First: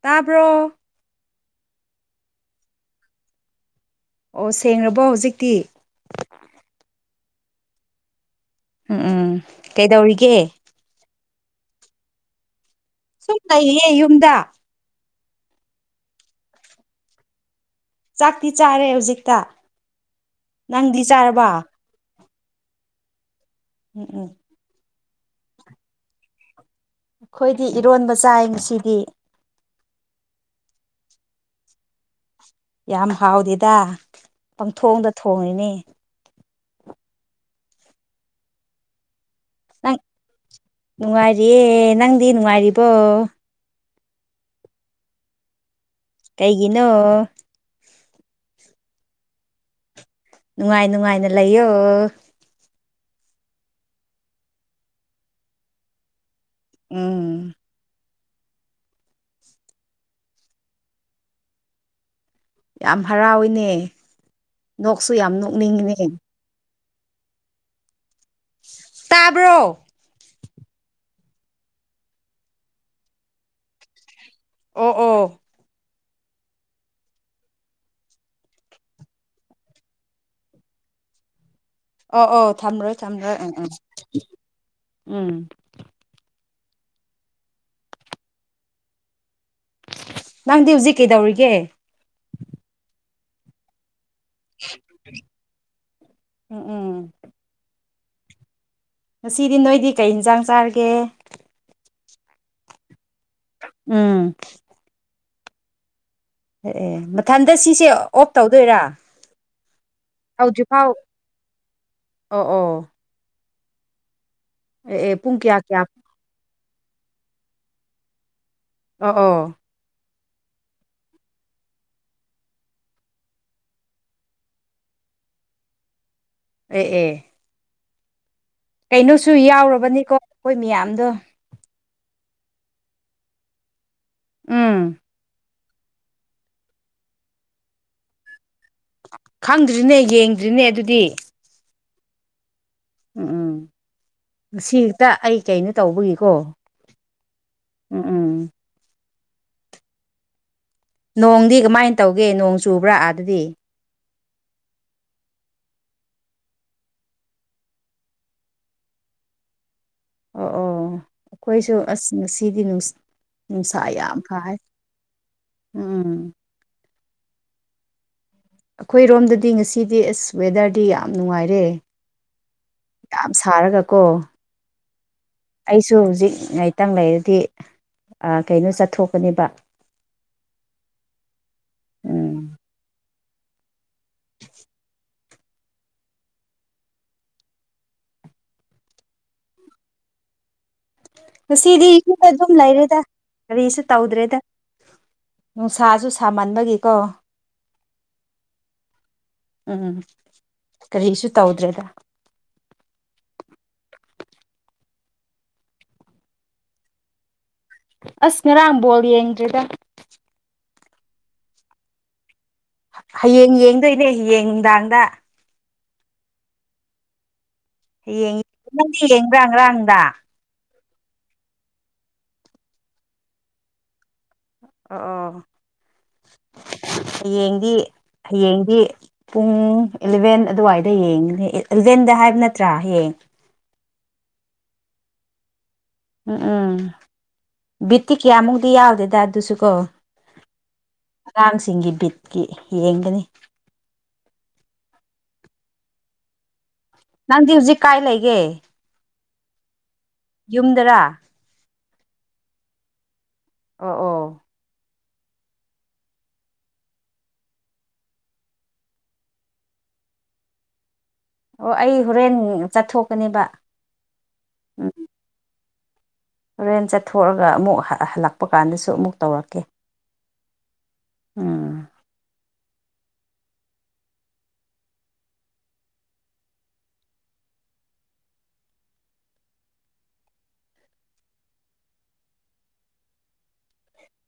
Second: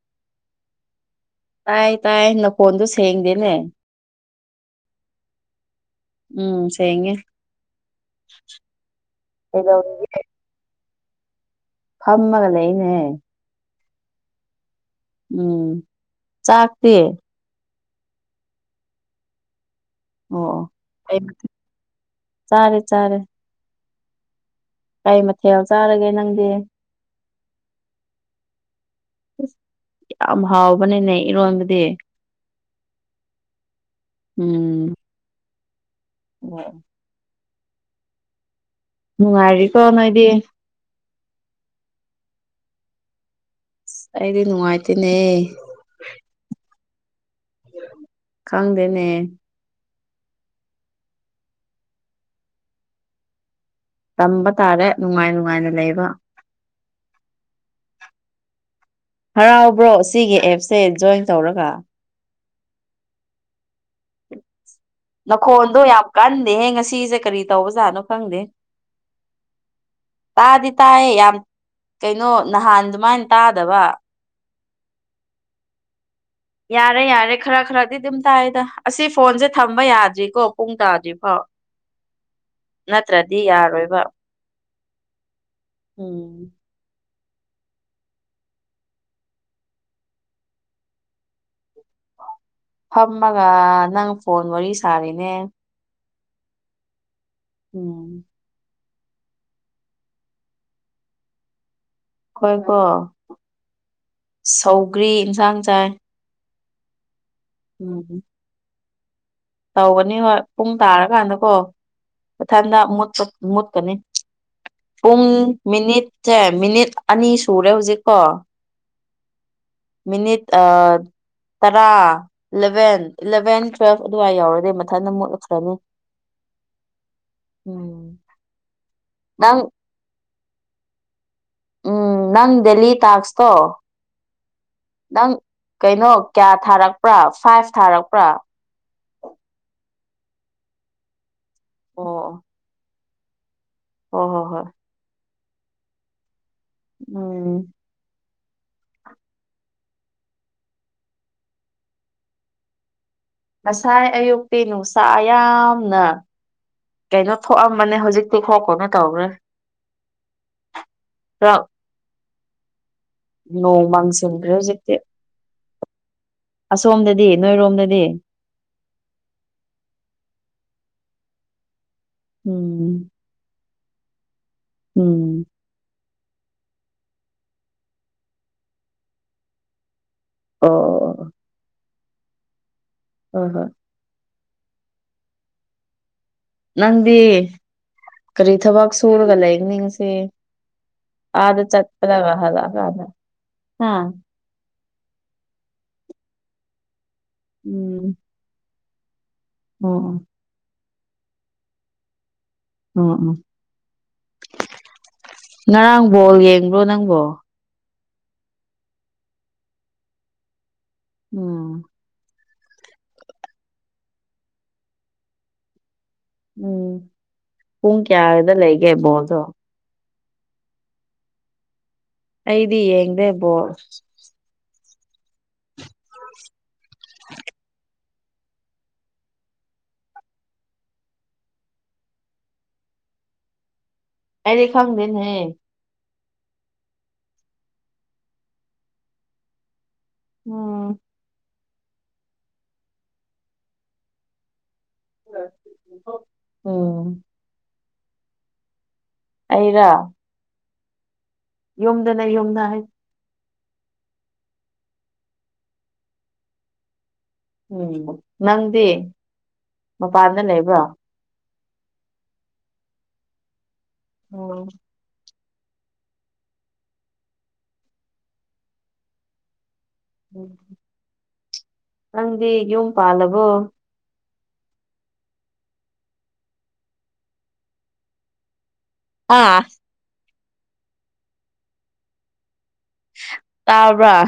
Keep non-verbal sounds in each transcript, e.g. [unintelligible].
ꯇꯥꯕ꯭ꯔꯣ꯫ ꯇꯥꯏ ꯇꯥꯏ ꯅꯈꯣꯟꯗꯣ ꯁꯦꯡꯗꯦꯅꯦ꯫ ꯑꯣ ꯁꯦꯡꯉꯕꯣ ꯍꯧꯖꯤꯛꯇꯤ꯫ ꯎꯝ ꯁꯦꯡꯉꯦ꯫ ꯎꯝ ꯎꯝ ꯀꯩꯗꯧꯔꯤꯒꯦ꯫ ꯐꯝꯃꯒ ꯂꯩꯅꯦꯍꯦ꯫ ꯁꯨꯝ ꯂꯩꯔꯤꯌꯦ ꯌꯨꯝꯗ꯫ ꯎꯝ ꯆꯥꯛꯇꯤ꯫ ꯆꯥꯛꯇꯤ ꯆꯥꯔꯦ ꯍꯧꯖꯤꯛꯇ꯫ ꯑꯣ ꯅꯪꯗꯤ [unintelligible] ꯆꯥꯔꯕ ꯆꯥꯔꯦ ꯆꯥꯔꯦ ꯎꯝ ꯎꯝ꯫ ꯀꯩ ꯃꯊꯦꯜ ꯆꯥꯔꯒꯦ ꯅꯪꯗꯤ꯫ ꯑꯩꯈꯣꯏꯗꯤ ꯏꯔꯣꯟꯕ ꯆꯥꯏ ꯉꯁꯤꯗꯤ꯫ ꯌꯥꯝ ꯍꯥꯎꯕꯅꯤꯅꯦ ꯏꯔꯣꯟꯕꯗꯤ꯫ ꯌꯥꯝ ꯍꯥꯎꯗꯦꯗ ꯄꯪꯊꯣꯡꯗ ꯊꯣꯡꯉꯤꯅꯤ꯫ ꯑꯣ꯫ ꯅꯨꯡꯉꯥꯏꯔꯤ꯫ ꯅꯪ ꯅꯨꯡꯉꯥꯏꯔꯤꯌꯦ ꯅꯪꯗꯤ ꯅꯨꯡꯉꯥꯏꯔꯤꯕꯣ꯫ ꯑꯩꯗꯤ ꯅꯨꯡꯉꯥꯏꯇꯦꯅꯦ꯫ ꯀꯩꯒꯤꯅꯣ꯫ ꯈꯪꯗꯦꯅꯦ꯫ ꯅꯨꯡꯉꯥꯏ ꯅꯨꯡꯉꯥꯏꯅ ꯂꯩꯌꯣ꯫ ꯇꯝꯕ ꯇꯥꯔꯦ ꯅꯨꯡꯉꯥꯏ ꯅꯨꯡꯉꯥꯏꯅ ꯂꯩꯕ꯫ ꯎꯝ꯫ ꯍꯔꯥꯎꯕ꯭ꯔꯣ ꯁꯤꯒꯤ ꯑꯦꯞꯁꯦ ꯖꯣꯏꯟ ꯇꯧꯔꯒ꯫ ꯌꯥꯝ ꯍꯔꯥꯎꯋꯦꯅꯦ꯫ ꯅꯈꯣꯟꯗꯣ ꯌꯥꯝ ꯀꯟꯗꯦꯍꯦ ꯉꯁꯤꯁꯦ ꯀꯔꯤ ꯇꯧꯕꯖꯥꯠꯅꯣ ꯈꯪꯗꯦ꯫ ꯇꯥꯕ꯭ꯔꯣ꯫ ꯇꯥꯗꯤ ꯇꯥꯏꯌꯦ ꯌꯥꯝ ꯀꯩꯅꯣ ꯅꯍꯥꯟ ꯑꯗꯨꯃꯥꯏꯅ ꯇꯥꯗꯕ꯫ ꯑꯣ ꯑꯣ꯫ ꯌꯥꯔꯦ ꯌꯥꯔꯦ ꯈꯔ ꯈꯔꯗꯤ ꯑꯗꯨꯝ ꯇꯥꯏꯗ ꯑꯁꯤ ꯐꯣꯟꯁꯦ ꯊꯝꯕ ꯌꯥꯗ꯭ꯔꯤꯀꯣ ꯄꯨꯡ ꯇꯥꯗ꯭ꯔꯤ ꯐꯥꯎ ꯑꯣ ꯑꯣ ꯊꯝꯃꯔꯣꯏ ꯊꯝꯃꯔꯣꯏ ꯎꯝ ꯎꯝ ꯌꯥꯔꯣꯏꯕ ꯎꯝ ꯎꯝ ꯅꯪꯗꯤ ꯍꯧꯖꯤꯛ ꯀꯩꯗꯧꯔꯤꯒꯦ꯫ ꯐꯝꯃꯒ ꯅꯪ ꯐꯣꯟ ꯋꯥꯔꯤ ꯁꯥꯔꯤꯅꯦ ꯎꯝ ꯎꯝ ꯎꯝ ꯉꯁꯤꯗꯤ ꯅꯣꯏꯗꯤ ꯀꯩ ꯌꯦꯟꯁꯥꯡ ꯆꯥꯔꯒꯦ꯫ ꯑꯩꯈꯣꯏꯀꯣ ꯎꯝ ꯁꯧꯒ꯭ꯔꯤ ꯌꯦꯟꯁꯥꯡ ꯆꯥꯏ꯫ ꯑꯦ ꯃꯊꯟꯗ ꯁꯤꯁꯦ ꯎꯝ ꯑꯣꯐ ꯇꯧꯗꯣꯏꯔꯥ꯫ ꯇꯧꯒꯅꯤ ꯍꯣꯏ ꯄꯨꯡ ꯍꯧꯗ꯭ꯔꯤꯐꯥꯎ ꯇꯥꯔꯀꯥꯟꯗꯀꯣ ꯑꯣ ꯑꯣ ꯃꯊꯟꯇ ꯃꯨꯠꯀꯅꯤ꯫ ꯑꯦ ꯑꯦ ꯄꯨꯡ ꯀꯌꯥ ꯀꯌꯥ ꯃꯤꯅꯤꯠꯁꯦ ꯃꯤꯅꯤꯠ ꯑꯅꯤ ꯁꯨꯔꯦ ꯍꯧꯖꯤꯛꯀꯣ꯫ ꯑ ꯑꯣ ꯃꯤꯅꯤꯠ ꯑꯥ ꯇꯔꯥ ꯏꯂꯚꯦꯟ ꯏꯂꯚꯦꯟ ꯇꯨꯋꯦꯜ ꯑꯗꯨꯋꯥꯏ ꯌꯥꯎꯔꯗꯤ ꯃꯊꯟꯇ ꯑꯃ ꯃꯨꯠꯂꯛꯈ꯭ꯔꯅꯤ ꯑꯦ ꯑꯦ ꯎꯝ ꯀꯩꯅꯣꯁꯨ ꯅꯪ ꯌꯥꯎꯔꯕꯅꯤꯀꯣ ꯑꯩꯈꯣꯏ ꯃꯌꯥꯝꯗꯣ꯫ ꯎꯝ ꯅꯪ ꯗꯦꯂꯤ ꯇꯥꯛꯁꯇꯣ ꯎꯝ ꯅꯪ ꯀꯩꯅꯣ ꯀꯌꯥ ꯊꯥꯔꯛꯄ꯭ꯔꯥ ꯐꯥꯏꯚ ꯊꯥꯔꯛꯄ꯭ꯔꯥ ꯈꯪꯗ꯭ꯔꯤꯅꯦ ꯌꯦꯡꯗ꯭ꯔꯤꯅꯦ ꯑꯗꯨꯗꯤ ꯑꯣ ꯎꯝ ꯎꯝ ꯍꯣꯏ ꯍꯣꯏ ꯍꯣꯏ ꯉꯁꯤ ꯍꯦꯛꯇ ꯑꯩ ꯀꯩꯅꯣ ꯇꯧꯕꯒꯤꯀꯣ ꯎꯝ ꯎꯝ ꯎꯝ ꯅꯣꯡꯗꯤ ꯀꯃꯥꯏꯅ ꯇꯧꯒꯦ ꯅꯣꯡ ꯆꯨꯕ꯭ꯔꯥ ꯑꯗꯗꯤ ꯉꯁꯥꯏ ꯑꯌꯨꯛꯇꯤ ꯅꯨꯡꯁꯥ ꯌꯥꯝꯅ꯫ ꯀꯩꯅꯣ ꯊꯣꯛꯑꯝꯕꯅꯦ ꯍꯧꯖꯤꯛꯇꯤ ꯈꯔ ꯀꯅꯣ ꯇꯧꯈ꯭ꯔꯦ ꯑꯣ ꯑꯣ ꯈꯔ ꯑꯩꯈꯣꯏꯁꯨ ꯑꯁ ꯉꯁꯤꯗꯤ ꯅꯨꯡ ꯅꯣꯡ ꯅꯨꯡꯁꯥ ꯌꯥꯝ ꯃꯥꯡꯁꯤꯟꯈ꯭ꯔꯦ ꯀꯥꯏ ꯍꯧꯖꯤꯛꯇꯤ ꯎꯝ ꯎꯝ ꯑꯁꯣꯝꯗꯗꯤ ꯅꯣꯏꯔꯣꯝꯗꯗꯤ꯫ ꯑꯩꯈꯣꯏꯔꯣꯝꯗꯗꯤ ꯉꯁꯤꯗꯤ ꯑꯁ ꯋꯦꯗꯔꯗꯤ ꯌꯥꯝ ꯅꯨꯡꯉꯥꯏꯔꯦ ꯎꯝ ꯌꯥꯝ ꯁꯥꯔꯒ ꯀꯣ ꯎꯝ ꯑꯩꯁꯨ ꯍꯧꯖꯤꯛ ꯉꯥꯏꯇꯪ ꯂꯩꯔꯗꯤ ꯀꯩꯅꯣ ꯆꯠꯊꯣꯛꯀꯅꯦꯕ ꯑꯣ ꯑꫭ ꯎꯝ ꯑꯣ ꯍꯣꯏ [unintelligible] ꯅꯪꯗꯤ ꯀꯔꯤ ꯊꯕꯛ ꯁꯨꯔꯒ ꯂꯩꯒꯅꯤ ꯉꯁꯤ ꯑꯥꯗ ꯉꯁꯤꯗꯤ ꯏꯨꯝꯗ ꯆꯠꯄꯗꯒ ꯑꯗꯨꯝ ꯂꯩꯔꯦꯗ ꯍꯜꯂꯛꯑꯀꯥꯟꯗ ꯀꯔꯤꯁꯨ ꯍꯥ ꯇꯧꯗ꯭ꯔꯦꯗ ꯅꯨꯡꯁꯥꯁꯨ ꯁꯥꯃꯟꯕꯒꯤꯀꯣ ꯎꯝ ꯎꯝ ꯑꯣ ꯎꯎꯝ ꯑꯣ ꯀꯔꯤꯁꯨ ꯇꯧꯗ꯭ꯔꯦꯗ ꯎꯝ ꯎꯝ ꯉꯔꯥꯡ ꯕꯣꯜ ꯌꯦꯡꯕ꯭ꯔꯣ ꯅꯪꯕꯣ ꯑꯁ ꯉꯔꯥꯡ ꯕꯣꯜ ꯌꯦꯡꯗ꯭ꯔꯦꯗ ꯎꯝ ꯍꯌꯦꯡ ꯌꯦꯡꯗꯣꯏꯅꯦ ꯍꯌꯦꯡ ꯅꯨꯡꯗꯥꯡꯗ ꯎꯝ ꯄꯨꯡ ꯀ꯭ꯌꯥꯗ ꯂꯩꯒꯦ ꯕꯣꯜꯗꯣ ꯇꯥꯡꯗ ꯑꯩꯗꯤ ꯌꯦꯡꯗꯦ ꯕꯣꯜ ꯑꯣ ꯑꯣ ꯍꯌꯦꯡꯗꯤ ꯍꯌꯦꯡꯗꯤ ꯄꯨꯡ ꯑꯦꯂꯚꯦꯟ ꯑꯗꯨꯋꯥꯏꯗ ꯌꯦꯡꯒꯅꯤ ꯏꯂꯚꯦꯟꯗ ꯍꯥꯏꯕ ꯅꯠꯇ꯭ꯔꯥ ꯍꯌꯦꯡ ꯑꯩꯗꯤ ꯈꯪꯗꯦꯅꯦꯍꯦ ꯎꯝ ꯎꯝ ꯕꯤꯠꯇꯤ ꯀꯌꯥꯃꯨꯛꯇꯤ ꯌꯥꯎꯗꯦꯗ ꯑꯗꯨꯁꯨ ꯀꯣ ꯎꯝ ꯑꯉꯥꯡꯁꯤꯡꯒꯤ ꯕꯤꯠꯀꯤ ꯌꯦꯡꯒꯅꯤ [unintelligible] ꯎꯝ ꯅꯪꯗꯤ ꯍꯧꯖꯤꯛ ꯀꯥꯏ ꯂꯩꯒꯦ ꯑꯩꯔꯥ ꯌꯨꯝꯗꯔꯥ ꯌꯨꯝꯗꯅꯦ ꯌꯨꯝꯗ ꯍꯩ ꯑꯣ ꯑꯣ ꯎꯝ ꯅꯪꯗꯤ ꯃꯄꯥꯟꯗ ꯂꯩꯕ꯭ꯔꯣ ꯑꯣ ꯑꯩ ꯍꯣꯔꯦꯟ ꯆꯠꯊꯣꯛꯀꯅꯦꯕ ꯑꯣ ꯍꯣꯔꯦꯟ ꯆꯠꯊꯣꯛꯑꯒ ꯑꯃꯨꯛ ꯍꯥ ꯍꯜꯂꯛꯄ ꯀꯥꯟꯗꯁꯨ ꯑꯃꯨꯛ ꯇꯧꯔꯛꯀꯦ ꯎꯝ ꯎꯝ ꯅꯪꯗꯤ ꯌꯨꯝ ꯄꯥꯜꯂꯕꯣ ꯑꯥ ꯇꯥꯕ꯭ꯔꯥ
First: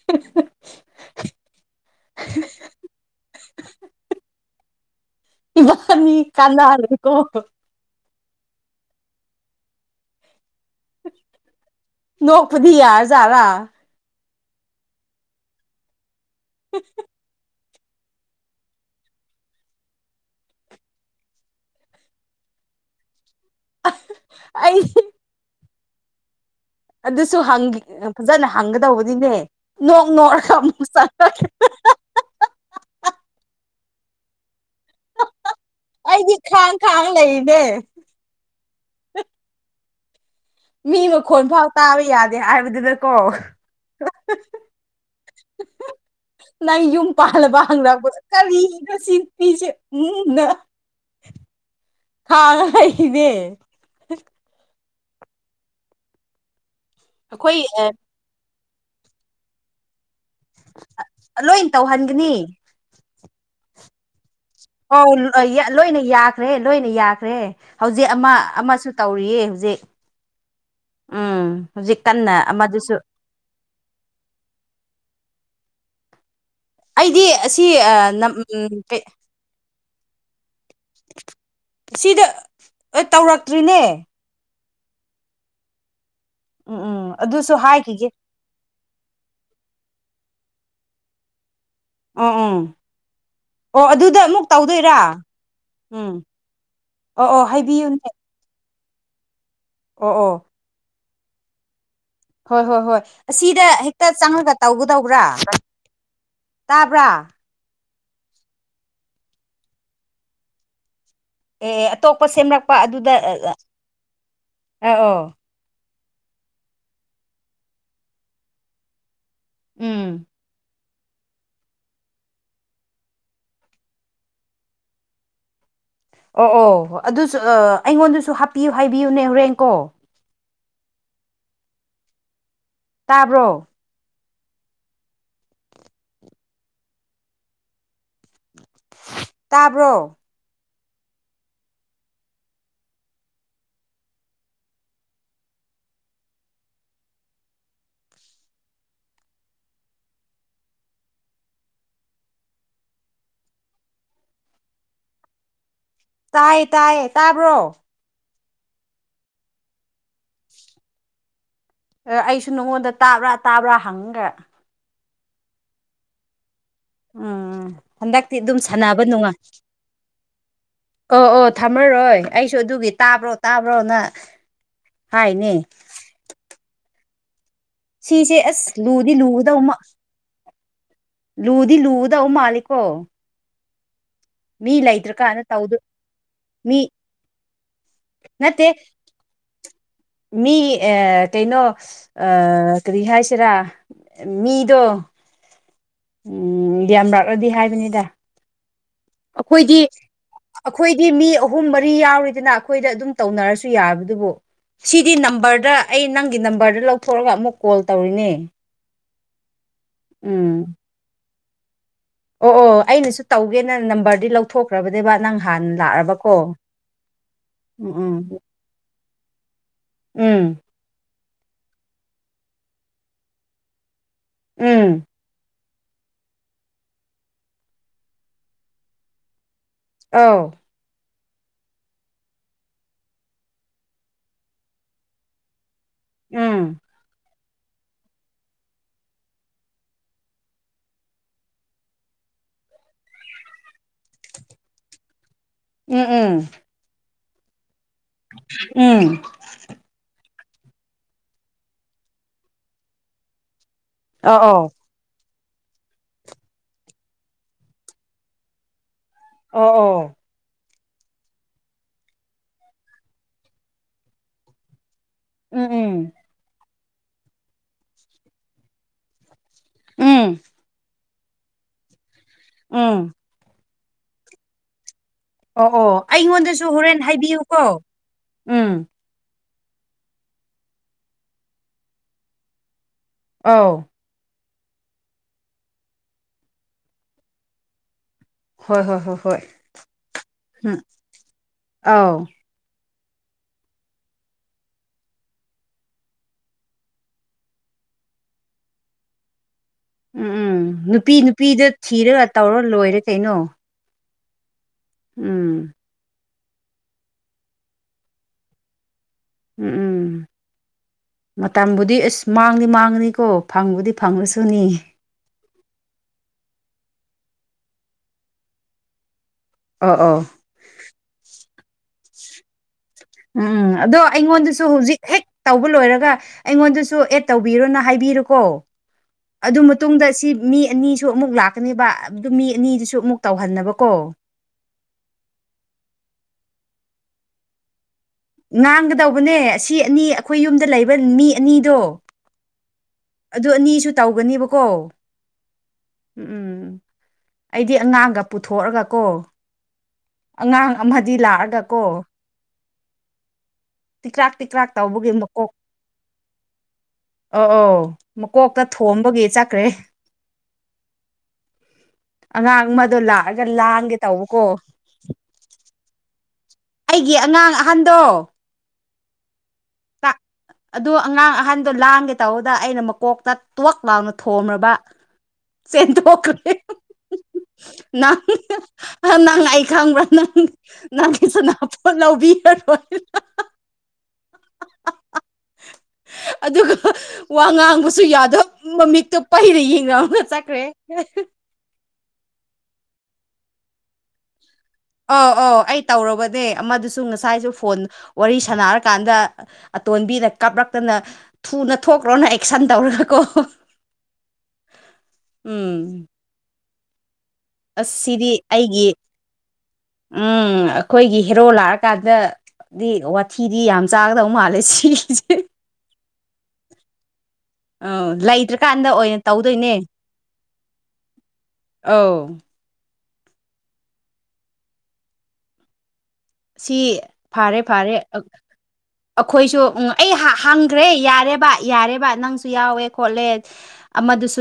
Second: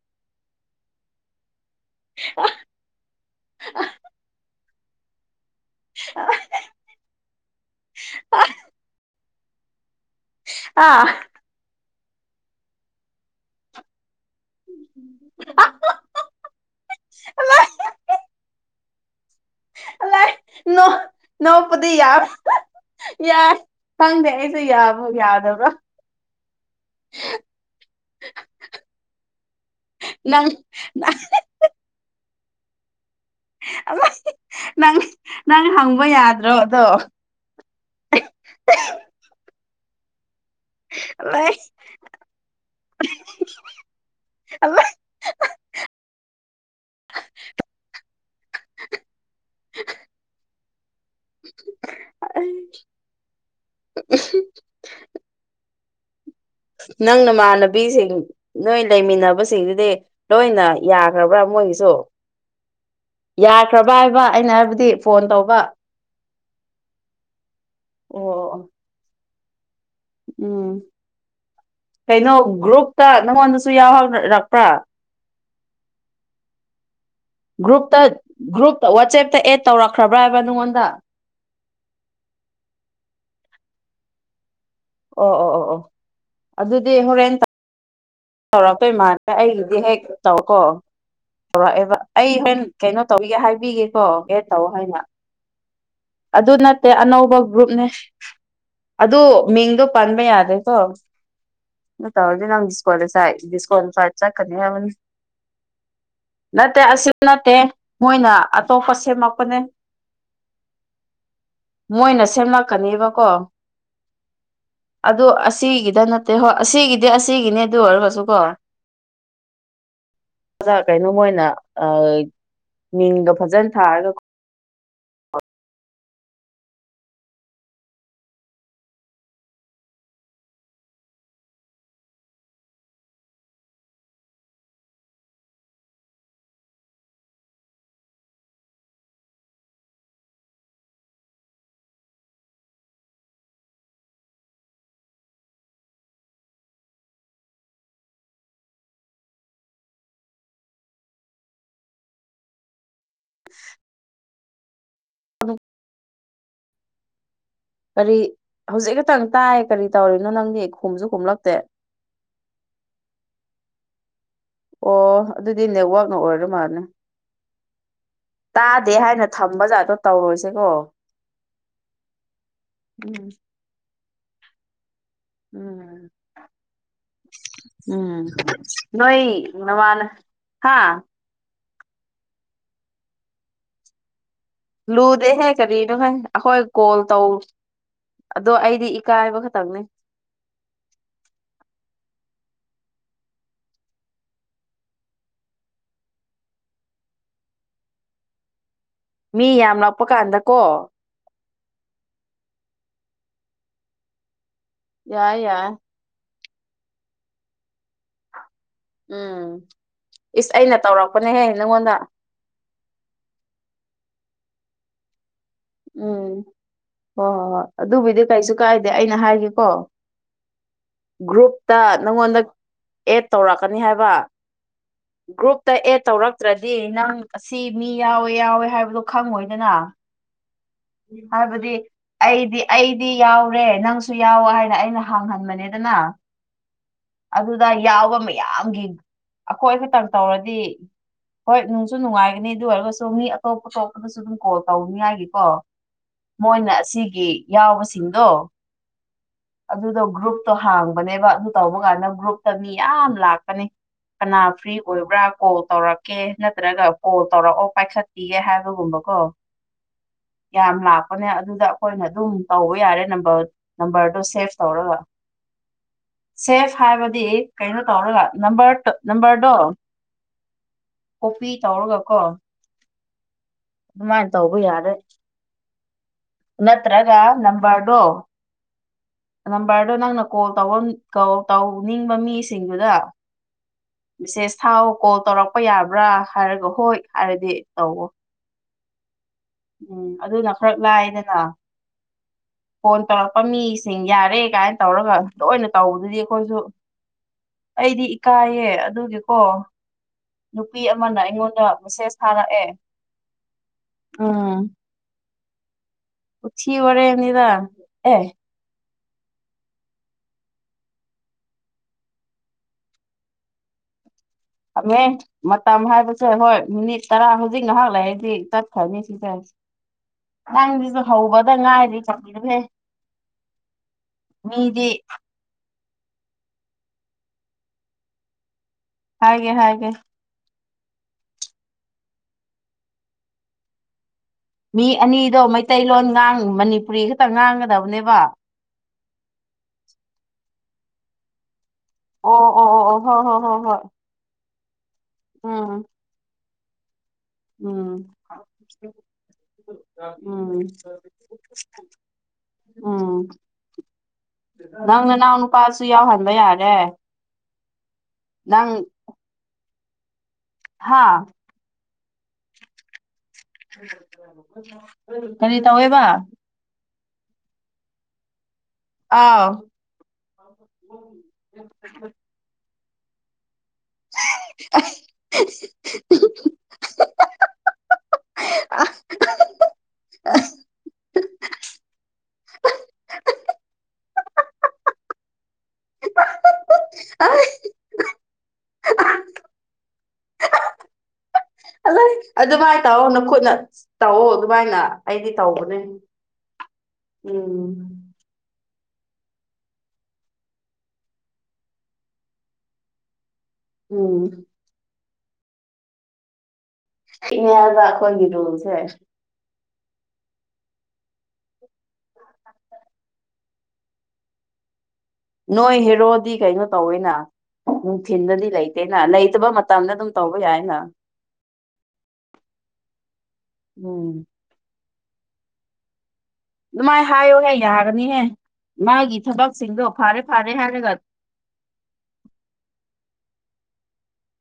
[unintelligible] [unintelligible] ꯏꯕꯅꯤ ꯀꯅꯥꯔꯦꯀꯣ ꯑꯥ ꯑꯥ ꯅꯣꯛꯄꯨꯗꯤ ꯌꯥꯔꯖꯥꯔꯥ [unintelligible] ꯍꯨꯝ ꯍꯨꯛ ꯑꯂꯥꯏ ꯅꯣ ꯅꯣꯛꯄꯗꯤ ꯌꯥꯔ [unintelligible] ꯌꯥꯢ ꯈꯪꯗꯦ ꯑꯩꯁꯦ ꯑꯩ ꯌꯥꯕꯨ ꯌꯥꯗꯕ꯭ꯔꯥ ꯑꯗꯨꯁꯨ ꯍꯪ ꯐꯖꯅ ꯍꯪꯒꯗꯧꯕꯅꯤꯅꯦ ꯅꯣꯛ ꯅꯪ ꯅꯣꯛꯔꯒ ꯑꯃꯨꯛ ꯅ ꯆꯠꯂ ꯑꯃꯥꯢ ꯅꯪ ꯅꯪ ꯍꯪ ꯑꯩꯗꯤ ꯈꯥꯡ ꯈꯥꯡ ꯂꯩꯔꯤꯅꯦ [unintelligible] ꯃꯤ ꯃꯈꯣꯟ ꯐꯥꯎ ꯇꯥꯕ ꯌꯥꯗꯦ ꯍꯥꯏꯕꯗꯨꯗꯀꯣ [unintelligible] [unintelligible] ꯅꯪ ꯌꯨꯝ ꯄꯥꯜꯂꯕ ꯍꯪꯂꯛꯄꯗ ꯀꯔꯤꯅꯣ ꯁꯤꯄꯤꯁꯦ ꯎꯝꯅ [inaudible] ꯍꯥꯎꯏ [unintelligible] [inaudible] ꯅꯪ ꯑꯩꯈꯣꯏ ꯅꯃꯥꯟꯅꯕꯤꯁꯤꯡ ꯅꯣꯏ ꯂꯩꯃꯤꯟꯅꯕꯁꯤꯡꯗꯨꯗꯤ ꯂꯣꯏꯅ ꯌꯥꯈ꯭ꯔꯕ꯭ꯔꯥ ꯃꯣꯏꯒꯤꯁꯨ ꯌꯥꯈ꯭ꯔꯕ ꯍꯥꯏꯕ ꯑꯩꯅ ꯍꯥꯏꯕꯗꯤ ꯑꯥꯎ ꯐꯣꯟ ꯇꯧꯕ ꯂꯣꯏꯅ ꯌꯥꯈ꯭ꯔꯦ ꯂꯣꯏꯅ ꯌꯥꯈ꯭ꯔꯦ ꯍꯧꯖꯤꯛ ꯑꯃ ꯑꯣ ꯑꯃꯁꯨ ꯇꯧꯔꯤꯌꯦ ꯍꯧꯖꯤꯛ ꯎꯝ ꯎꯝ ꯍꯧꯖꯤꯛ ꯀꯩꯅꯣ ꯀꯟꯅ ꯑꯃꯗꯨꯁꯨ ꯒ꯭ꯔꯨꯞꯇ ꯅꯪꯉꯣꯟꯗꯁꯨ ꯌꯥꯎꯍꯧꯔꯛꯄ꯭ꯔꯥ ꯑꯩꯗꯤ ꯑꯁꯤ ꯒ꯭ꯔꯨꯞꯇ ꯒ꯭ꯔꯨꯞꯇ ꯋꯥꯆꯦꯞꯇ ꯑꯦꯠ ꯇꯧꯔꯛꯈ꯭ꯔꯕ꯭ꯔꯥ ꯍꯥꯏꯕ ꯅꯉꯣꯟꯗ ꯁꯤꯗ ꯇꯧꯔꯛꯇ꯭ꯔꯤꯅꯦ ꯑꯣ ꯑꯣ ꯑꯣ ꯑꯣ ꯎꯝ ꯑꯗꯨꯗꯤ ꯎꯝ ꯍꯣꯔꯦꯟ ꯑꯗꯨꯁꯨ ꯍꯥꯏꯈꯤꯒꯦ ꯇꯧꯔꯛꯇꯣꯏ ꯃꯥꯅꯦ ꯑꯩꯒꯤꯗꯤ ꯍꯦꯛ ꯇꯧꯀꯣ ꯇꯧꯔꯛꯑꯦꯕ ꯑꯩ ꯎꯝ ꯎꯝ ꯍ‌ꯦꯟ ꯀꯩꯅꯣ ꯇꯧꯒꯤꯒ‌ꯦ ꯑꯣ ꯍꯥꯏꯕꯤꯒꯦꯀꯣ ꯑꯗꯨꯗ ꯑꯃꯨꯛ ꯑꯦꯠ ꯇꯧ ꯇꯧꯗꯣꯏꯔꯥ ꯍꯥꯏꯅ ꯎꯝ ꯑꯗꯨ ꯅꯠꯇꯦ ꯑꯣ ꯑꯅꯧꯕ ꯑꯣ ꯒ꯭ꯔꯨꯞꯅꯦ ꯍꯥꯏꯕꯤꯌꯨꯅꯦ ꯑꯗꯨ ꯃꯤꯡꯗꯣ ꯑꯣ ꯄꯟꯕ ꯑꯣ ꯌꯥꯗꯦꯀꯣ ꯅꯪ ꯇꯧꯔꯗꯤ ꯍꯣꯏ ꯅꯪ ꯍꯣꯏ ꯍꯣꯏ ꯗꯤꯁꯀ꯭ꯋꯥꯂꯤꯐꯥꯏꯗ ꯑꯁꯤꯗ ꯍꯦꯛꯇ ꯗꯤꯁꯀ꯭ꯋꯥꯂꯤꯐꯥꯏꯗ ꯆꯪꯉꯒ ꯆꯠꯀꯅꯤ ꯍꯥꯏꯕꯅꯤ ꯇꯧꯒꯗꯧꯕ꯭ꯔꯥ ꯅꯠꯇꯦ ꯑꯁꯤ ꯇꯥꯕ꯭ꯔꯥ ꯅꯠꯇꯦ ꯃꯣꯏꯅ ꯑꯇꯣꯞꯄ ꯁꯦꯝꯃꯛꯄꯅꯦ ꯑꯦ ꯑꯦ ꯃꯣꯏꯅ ꯑꯇꯣꯞꯄ ꯁꯦꯝꯂꯛꯄ ꯑꯗꯨꯗ ꯁꯦꯝꯂꯛꯀꯅꯦꯕꯀꯣ ꯑ ꯑꯗꯨ ꯑꯣ ꯑꯁꯤꯒꯤꯗ ꯅꯠꯇꯦ ꯍꯣꯏ ꯑꯁꯤꯒꯤꯗꯤ ꯑꯁꯤꯒꯤꯅꯤ ꯑꯗꯨ ꯑꯣꯏꯔꯒꯁꯨ ꯀꯣ ꯎꯝ ꯈꯔꯥ ꯀꯩꯅꯣ ꯃ‌ꯣꯏꯅ ꯃꯤꯡꯗꯣ ꯐꯖꯅ ꯊꯥꯔꯒ ꯑꯣ ꯑꯣ ꯑꯗꯨꯁꯨ ꯑꯩꯉꯣꯟꯗꯁꯨ ꯍꯥꯞꯄꯤꯌꯨ ꯍꯥꯏꯕꯤꯌꯨꯅꯦ ꯍꯣꯔꯦꯟ ꯀꯣ ꯇꯥꯕ꯭ꯔꯣ ꯇꯥꯕ꯭ꯔꯣ [unintelligible] [unintelligible] ꯇꯥꯏꯌꯦ ꯇꯥꯏꯌꯦ ꯇꯥꯕ꯭ꯔꯣ ꯀꯔꯤ ꯍꯧꯖꯤꯛ ꯈꯛꯇꯪ ꯇꯥꯏ ꯀꯔꯤ ꯇꯧꯔꯤꯅꯣ ꯅꯪꯗꯤ ꯈꯨꯝꯁꯨ ꯈꯨꯝꯂꯛꯇꯦ ꯑꯩꯁꯨ ꯅꯉꯣꯟꯗ ꯇꯥꯕ꯭ꯔꯥ ꯇꯥꯕ꯭ꯔꯥ ꯍꯪꯉꯒ ꯑꯣ ꯑꯗꯨꯗꯤ ꯅꯦꯠꯋꯥꯛꯅ ꯑꯣꯏꯔ ꯃꯥꯜꯂ‌ꯦ ꯎꯝ ꯍꯟꯗꯛꯇꯤ ꯑꯗꯨꯝ ꯁꯥꯟꯅꯕ ꯍꯥꯏꯅ ꯅꯨꯡꯉꯥꯏ ꯊꯝꯕ ꯖꯥꯠꯇꯣ ꯇꯧꯔꯣꯏꯁꯦꯀꯣ ꯑꯣ ꯑꯣ ꯊꯝꯃꯔꯣꯏ ꯑꯩꯁꯨ ꯑꯗꯨꯒꯤ ꯎꯝ ꯇꯥꯕ꯭ꯔꯣ ꯇꯥꯕ꯭ꯔꯣꯅ ꯍꯥꯏꯅꯦ ꯎꯝ ꯎꯝ ꯁꯤꯁꯦ ꯑꯁ ꯂꯨꯗꯤ ꯅꯣꯏ ꯂꯨꯒꯗꯧ ꯃꯥ ꯅꯃꯥꯟꯅ ꯍꯥꯥ ꯂꯨꯗꯤ ꯂꯨꯗꯧ ꯃꯥꯜꯂꯤꯀꯣ ꯃꯤ ꯂꯩꯇ꯭ꯔꯀꯥꯟꯗ ꯂꯨꯗꯦꯍꯦ ꯇꯧꯗ ꯀꯔꯤꯅꯣ ꯑꯩꯈꯣꯏ ꯃꯤ ꯀꯣꯜ ꯇꯧ ꯑꯗꯣ ꯅꯠꯇꯦ ꯑꯩꯗꯤ ꯀꯥꯏꯕ ꯈꯛꯇꯪꯅꯦ ꯃꯤ ꯑ‌ꯦ ꯀꯩꯅꯣ ꯑ ꯀꯔꯤ ꯍꯥꯏꯁꯤꯔꯥ ꯃꯤꯗꯣ ꯎꯝ ꯌꯥꯝꯔꯥꯛꯂꯗꯤ ꯍꯥꯏꯕꯅꯤꯗ ꯃꯤ ꯑꯩꯈꯣꯏꯗꯤ ꯌꯥꯝꯂꯛꯄ ꯀꯥꯟꯗꯀꯣ ꯑꯩꯈꯣꯏ ꯁꯤ ꯃꯤ ꯑꯍꯨꯝ ꯃꯔꯤ ꯌꯥꯎꯔꯤꯗꯅ ꯑꯩꯈꯣꯏꯗ ꯑꯗꯨꯝ ꯇꯧꯅꯔꯁꯨ ꯌꯥꯕꯗꯨꯕꯨ ꯁꯤꯗꯤ ꯌꯥꯏ ꯌꯥꯏ ꯅꯝꯕꯔꯗ ꯑꯩ ꯅꯪꯒꯤ ꯅꯝꯕꯔꯗ ꯂꯧꯊꯣꯛꯑꯒ ꯑꯃꯨꯛ ꯀꯣꯜ ꯇꯧꯔꯤꯅꯦ ꯎꯝ ꯏꯁ ꯎꯝ ꯑꯩꯅ ꯇꯧꯔꯛꯄꯅꯦꯍꯦ ꯅꯪꯉꯣꯟꯗ ꯑꯣ ꯑꯣ ꯑꯩꯅꯁꯨ ꯇꯧꯒꯦꯅ ꯅꯝꯕꯔꯗꯤ ꯂꯧꯊꯣꯛꯈ꯭ꯔꯕꯅꯦꯕ ꯅꯪ ꯍꯥꯟꯅ ꯂꯥꯛꯑꯕꯀꯣ ꯎꯝ ꯍꯣꯏ ꯍꯣꯏ ꯍꯣꯏ ꯎꯝ ꯎꯝ ꯑꯗꯨꯕꯨꯗꯤ ꯀꯩꯁꯨ ꯀꯥꯏꯗꯦ ꯑꯩꯅ ꯍꯥꯏꯒꯦꯀꯣ ꯎꯝ ꯒ꯭ꯔꯨꯞꯇ ꯅꯪꯉꯣꯟꯗ ꯑꯦꯗ ꯇꯧꯔꯛꯀꯅꯤ ꯍꯥꯏꯕ ꯎꯝ ꯒ꯭ꯔꯨꯞꯇ ꯑꯦꯠ ꯇꯧꯔꯛꯇ꯭ꯔꯗꯤ ꯅꯪ ꯑꯁꯤ ꯃꯤ ꯌꯥꯎꯋꯦ ꯌꯥꯎꯋꯦ ꯍꯥꯏꯕꯗꯣ ꯈꯪꯉꯣꯏꯗꯅ ꯑꯧ ꯍꯥꯏꯕꯗꯤ ꯑꯩꯗꯤ ꯑꯩꯗꯤ ꯌꯥꯎꯔꯦ ꯅꯪꯁꯨ ꯌꯥꯎ ꯍꯥꯏꯅ ꯑꯩꯅ ꯍꯥꯡꯍꯟꯕꯅꯤ ꯗꯅ ꯎꯝ ꯑꯗꯨꯗ ꯌꯥꯎꯕ ꯃꯌꯥꯝꯒꯤ ꯑꯩꯈꯣꯏ ꯈꯠꯇꯪ ꯇꯧꯔꯗꯤ ꯍꯣꯏ ꯅꯨꯡꯁꯨ ꯅꯨꯡꯉꯥꯏꯒꯅꯤ ꯑꯗꯨ ꯑꯣꯏꯔꯒꯁꯨ ꯃꯤ ꯑꯇꯣꯞ ꯑꯇꯣꯞꯄꯗꯁꯨ ꯗꯨꯝ ꯀꯣꯜ ꯇꯧꯅꯤꯉꯥꯏꯒꯤꯀꯣ꯫ ꯎꯝ ꯎꯝ ꯃꯣꯏꯅ ꯑꯁꯤꯒꯤ ꯌꯥꯎꯕꯁꯤꯡꯗꯣ꯫ ꯎꯝ ꯑꯗꯨꯗꯣ ꯒ꯭ꯔꯨꯞꯇꯣ ꯍꯥꯡꯕꯅꯦꯕ ꯑꯗꯨ ꯇꯧꯕ ꯀꯥꯟꯗ ꯒ꯭ꯔꯨꯞꯇ ꯃꯤ ꯌꯥꯝ ꯂꯥꯛꯄꯅꯤ꯫ ꯀꯅꯥ ꯑꯧ ꯐ꯭ꯔꯤ ꯑꯣꯏꯕ꯭ꯔꯥ ꯀꯣꯜ ꯇꯧꯔꯛꯀꯦ ꯅꯠꯇ꯭ꯔꯒ ꯀꯣꯜ ꯇꯧꯔꯛꯑꯣ ꯄꯥꯏꯈꯠꯄꯤꯒꯦ ꯍꯥꯏꯕꯒꯨꯝꯕ ꯀꯣ ꯑꯣ ꯑꯣ ꯌꯥꯝ ꯂꯥꯛꯄꯅꯦ ꯑꯗꯨꯗ ꯑꯈꯣꯏꯅ ꯑꯗꯨꯝ ꯇꯧꯕ ꯌꯥꯔꯦ ꯅꯝꯕꯔ ꯅꯝꯕꯔꯗꯣ ꯁꯦꯐ ꯇꯧꯔꯒ ꯎꯝ ꯁꯦꯐ ꯍꯥꯏꯕꯗꯤ ꯀꯩꯅꯣ ꯇꯧꯔꯒ ꯅꯝꯕꯔ ꯅꯝꯕꯔꯗꯣ ꯎꯝ ꯎꯝ ꯀꯣꯄꯤ ꯇꯧꯔꯒꯀꯣ ꯎꯝ ꯗꯨꯃꯥꯏꯟ ꯇꯧꯕ ꯌꯥꯔꯦ꯫ ꯑꯣ ꯑꯣ ꯑꯩꯉꯣꯟꯗꯁꯨ ꯍꯨꯔꯦꯟ ꯅꯠꯇ꯭ꯔꯒ ꯍꯥꯏꯕꯤꯌꯨꯀꯣ ꯅꯝꯕꯔꯗꯣ ꯎꯝ ꯅꯝꯕꯔꯗꯣ ꯅꯪꯅ ꯀꯣꯜ ꯇꯧꯝ ꯇꯧ ꯇꯧꯅꯤꯡꯕ ꯃꯤꯁꯤꯡꯗꯨꯗ꯫ ꯑꯧ ꯃꯦꯁꯦꯁ ꯊꯥꯎ ꯀꯣꯜ ꯇꯧꯔꯛꯄ ꯌꯥꯕ꯭ꯔꯥ ꯍꯥꯏꯔꯒ ꯍꯣꯏ ꯍꯥꯏꯔꯗꯤ ꯇꯧꯑꯣ ꯍꯣꯏ ꯍꯣꯏ ꯍꯣꯏ ꯍꯣꯏ ꯎꯝ ꯑꯗꯨꯅ ꯈꯔ ꯂꯥꯏꯗꯅ꯫ ꯑꯥꯎ ꯐꯣꯟ ꯇꯧꯔꯛꯄ ꯃꯤꯁꯤꯡ ꯌꯥꯔꯦ ꯀꯥꯏꯅ ꯇꯧꯔꯒ ꯂꯣꯏꯅ ꯇꯧꯕꯗꯨꯗꯤ ꯑꯩꯈꯣꯏꯁꯨ꯫ ꯑꯩꯗꯤ ꯏꯀꯥꯏꯌꯦ ꯑꯗꯨꯒꯤꯀꯣ ꯎꯝ ꯎꯝ ꯅꯨꯄꯤ ꯑꯃꯅ ꯑꯩꯉꯣꯟꯗ ꯅꯨꯄꯤꯗ ꯃꯦꯁꯦꯁ ꯊꯤꯔꯒ ꯇꯧꯔ ꯊꯥꯔꯛꯑꯦ ꯂꯣꯏꯔꯦ ꯀꯩꯅꯣ ꯎꯝ ꯎꯝ ꯎꯊꯤ ꯋꯥꯔꯦꯝꯅꯤꯗꯥ ꯑꯦ ꯎꯎꯝ ꯃꯇꯝꯕꯨꯗꯤ ꯏꯁ ꯃꯥꯡꯗꯤ ꯃꯥꯡꯉꯅꯤꯀꯣ ꯐꯪꯕꯨꯗꯤ ꯐꯪꯉꯁꯨꯅꯤ ꯐꯝ ꯑꯦ ꯃꯇꯝ ꯍꯥꯏꯕꯁꯦ ꯍꯣꯏ ꯃꯤꯅꯤꯠ ꯇꯔꯥ ꯍꯧꯖꯤꯛ ꯉꯍꯥꯛ ꯂꯩꯔꯗꯤ ꯇꯠꯈ꯭ꯔꯅꯤ ꯁꯤꯁꯦ ꯑꯥ ꯑꯣ ꯅꯪꯖꯤꯁꯨ ꯍꯧꯕꯗ ꯉꯥꯏꯔꯤ [unintelligible] ꯎꯝꯎꯝ ꯑꯗꯣ ꯑꯩꯉꯣꯟꯗꯁꯨ ꯃꯤꯗꯤ ꯍꯧꯖꯤꯛ ꯍꯦꯛ ꯇꯧꯕ ꯂꯣꯏꯔꯒ ꯑꯩꯉꯣꯟꯗꯁꯨ ꯑꯦꯠ ꯇꯧꯕꯤꯔꯣꯅ ꯍꯥꯏꯕꯤꯔꯨꯀꯣ꯫ ꯍꯥꯏꯒꯦ ꯑꯗꯨ ꯍꯥꯏꯒꯦ ꯃꯇꯨꯡꯗ ꯁꯤ ꯃꯤ ꯑꯅꯤꯁꯨ ꯑꯃꯨꯛ ꯂꯥꯛꯀꯅꯤꯕ ꯑꯗꯨ ꯃꯤ ꯑꯅꯤꯗꯨꯁꯨ ꯑꯃꯨꯛ ꯇꯧꯍꯟꯅꯕꯀꯣ꯫ ꯃꯤ ꯑꯅꯤꯗꯣ ꯃꯩꯇꯩꯂꯣꯟ ꯉꯥꯡ ꯃꯅꯤꯄꯨꯔꯤ ꯈꯛꯇ ꯉꯥꯡꯒꯗꯕꯅꯦꯕ꯫ ꯉꯥꯡꯒꯗꯧꯕꯅꯦ ꯑꯁꯤ ꯑꯅꯤ ꯑꯩꯈꯣꯏ ꯌꯨꯝꯗ ꯂꯩꯕ ꯃꯤ ꯑꯅꯤꯗꯣ꯫ ꯑꯣ ꯑꯣ ꯑꯣ ꯑꯣ꯫ ꯍꯣꯏ ꯍꯣꯏ ꯑꯗꯨ ꯍꯣꯏ ꯍꯣꯏ ꯑꯅꯤꯁꯨ ꯇꯧꯒꯅꯤꯕꯀꯣ꯫ ꯎꯝ ꯎꯝ ꯑꯩꯗꯤ ꯎꯝ ꯑꯉꯥꯡꯒ ꯄꯨꯊꯣꯛꯔꯒꯀꯣ ꯎꯝ ꯎꯝ ꯎꯝ ꯇꯤꯀ꯭ꯔꯥꯛ ꯇꯤꯀ꯭ꯔꯥꯛ ꯅꯪ ꯇꯧꯕꯒꯤ ꯅꯅꯥꯎ ꯃꯀꯣꯛ ꯅꯨꯄꯥꯁꯨ ꯌꯥꯎꯍꯟꯕ ꯌꯥꯔꯦ ꯑ ꯑꯧ ꯃꯀꯣꯛꯇ ꯅꯪ ꯊꯣꯝꯕꯒꯤ ꯆꯠꯈ꯭ꯔꯦ ꯍꯥꯥ ꯑꯉꯥꯡ ꯑꯃꯗꯣ ꯂꯛ ꯀꯔꯤ ꯇꯧꯋꯦꯕ ꯑꯩꯒꯤ ꯑꯉꯥꯡ ꯑꯍꯟꯗꯣ ꯑꯥꯎ ꯑꯗꯨ ꯑꯉꯥꯡ ꯑꯍꯟꯗꯣ ꯂꯥꯡꯒꯦ ꯇꯧꯕꯗ ꯑꯩꯅ ꯃꯀꯣꯛꯇ ꯇꯣꯛ ꯂꯥꯎꯅ ꯊꯣꯝꯔꯕ ꯆꯦꯟꯊꯣꯛꯈ꯭ꯔꯦ ꯅꯪ ꯅꯪꯅ ꯑꯩ ꯈꯪꯕ꯭ꯔꯥ ꯅꯪ ꯅꯪꯒꯤꯁꯨ ꯅꯥꯄꯣꯠ ꯂꯧꯕꯤꯔꯣꯏꯅ [inaudible] ꯑꯗꯨꯒ ꯋꯥ ꯑꯥꯏ ꯉꯥꯡꯕꯁꯨ ꯌꯥꯗ ꯃꯃꯤꯛꯇꯣ ꯄꯩꯔ ꯌꯦꯡꯔꯝꯃꯒꯥ ꯆꯠꯈ꯭ꯔꯦ ꯑꯗꯨꯃꯥꯏ ꯇꯧꯑꯣ ꯅꯈꯨꯠꯅ ꯇꯧꯑꯣ ꯑꯗꯨꯃꯥꯏꯅ ꯑꯣ ꯑꯩꯗꯤ ꯑꯣ ꯇꯧꯕꯅꯦ ꯑꯩ ꯇꯧꯔꯕꯅꯦ ꯑꯃꯗꯨꯁꯨ ꯉꯁꯥꯏꯁꯨ ꯐꯣꯟ ꯎꯝ ꯋꯥꯔꯤ ꯁꯥꯟꯅꯔꯀꯥꯟꯗ ꯑꯇꯣꯟꯕꯤꯗ ꯀꯥꯞꯔꯛꯇꯅ ꯊꯨꯅ ꯊꯣꯛꯈ꯭ꯔꯣꯅ ꯑꯦꯛꯁꯟ ꯇꯧꯔꯒꯀꯣ ꯎꯝ ꯎꯝ [inaudible] ꯑꯁ ꯁꯤꯗꯤ ꯔꯨꯜꯁꯦ ꯑꯩꯒꯤ ꯎꯝ ꯑꯩꯈꯣꯏꯒꯤ ꯍꯦꯔꯣ ꯂꯥꯛꯑꯀꯥꯟꯗ ꯗꯤ ꯋꯥꯊꯤꯗꯤ ꯌꯥꯝ ꯆꯥꯒꯗꯧ ꯃꯥꯜꯂꯦ ꯁꯤꯁꯦ ꯅꯣꯏ ꯍꯦꯔꯣꯗꯤ ꯀꯩꯅꯣ ꯇꯧꯋꯦꯅ ꯑꯧ ꯅꯨꯡꯊꯤꯟꯗꯗꯤ ꯂꯩꯇ꯭ꯔꯀꯥꯟꯗ ꯂꯩꯇꯦꯅ ꯑꯣꯏꯅ ꯂꯩꯇꯕ ꯇꯧꯗꯣꯏꯅꯦ ꯃꯇꯝꯗ ꯑꯗꯨꯝ ꯇꯧꯕ ꯌꯥꯏꯅ ꯑꯧ ꯎꯝ ꯁꯤ ꯑꯗꯨꯃꯥꯏꯅ ꯍꯥꯏꯌꯣꯍꯦ ꯐꯥꯔꯦ ꯐꯥꯔꯦ ꯌꯥꯒꯅꯤꯍꯦ ꯃꯥꯒꯤ ꯑꯩꯈꯣꯏꯁꯨ ꯎꯝ ꯊꯕꯛꯁꯤꯡꯗꯣ ꯑꯩ ꯐꯔꯦ ꯍꯥ ꯐꯔꯦ ꯍꯥꯡꯈ꯭ꯔꯦ ꯍꯥꯏꯔꯒ ꯌꯥꯔꯦꯕ ꯌꯥꯔꯦꯕ ꯅꯪꯁꯨ ꯌꯥꯎꯋꯦ ꯈꯣꯠꯂꯦ ꯑꯃꯗꯨꯁꯨ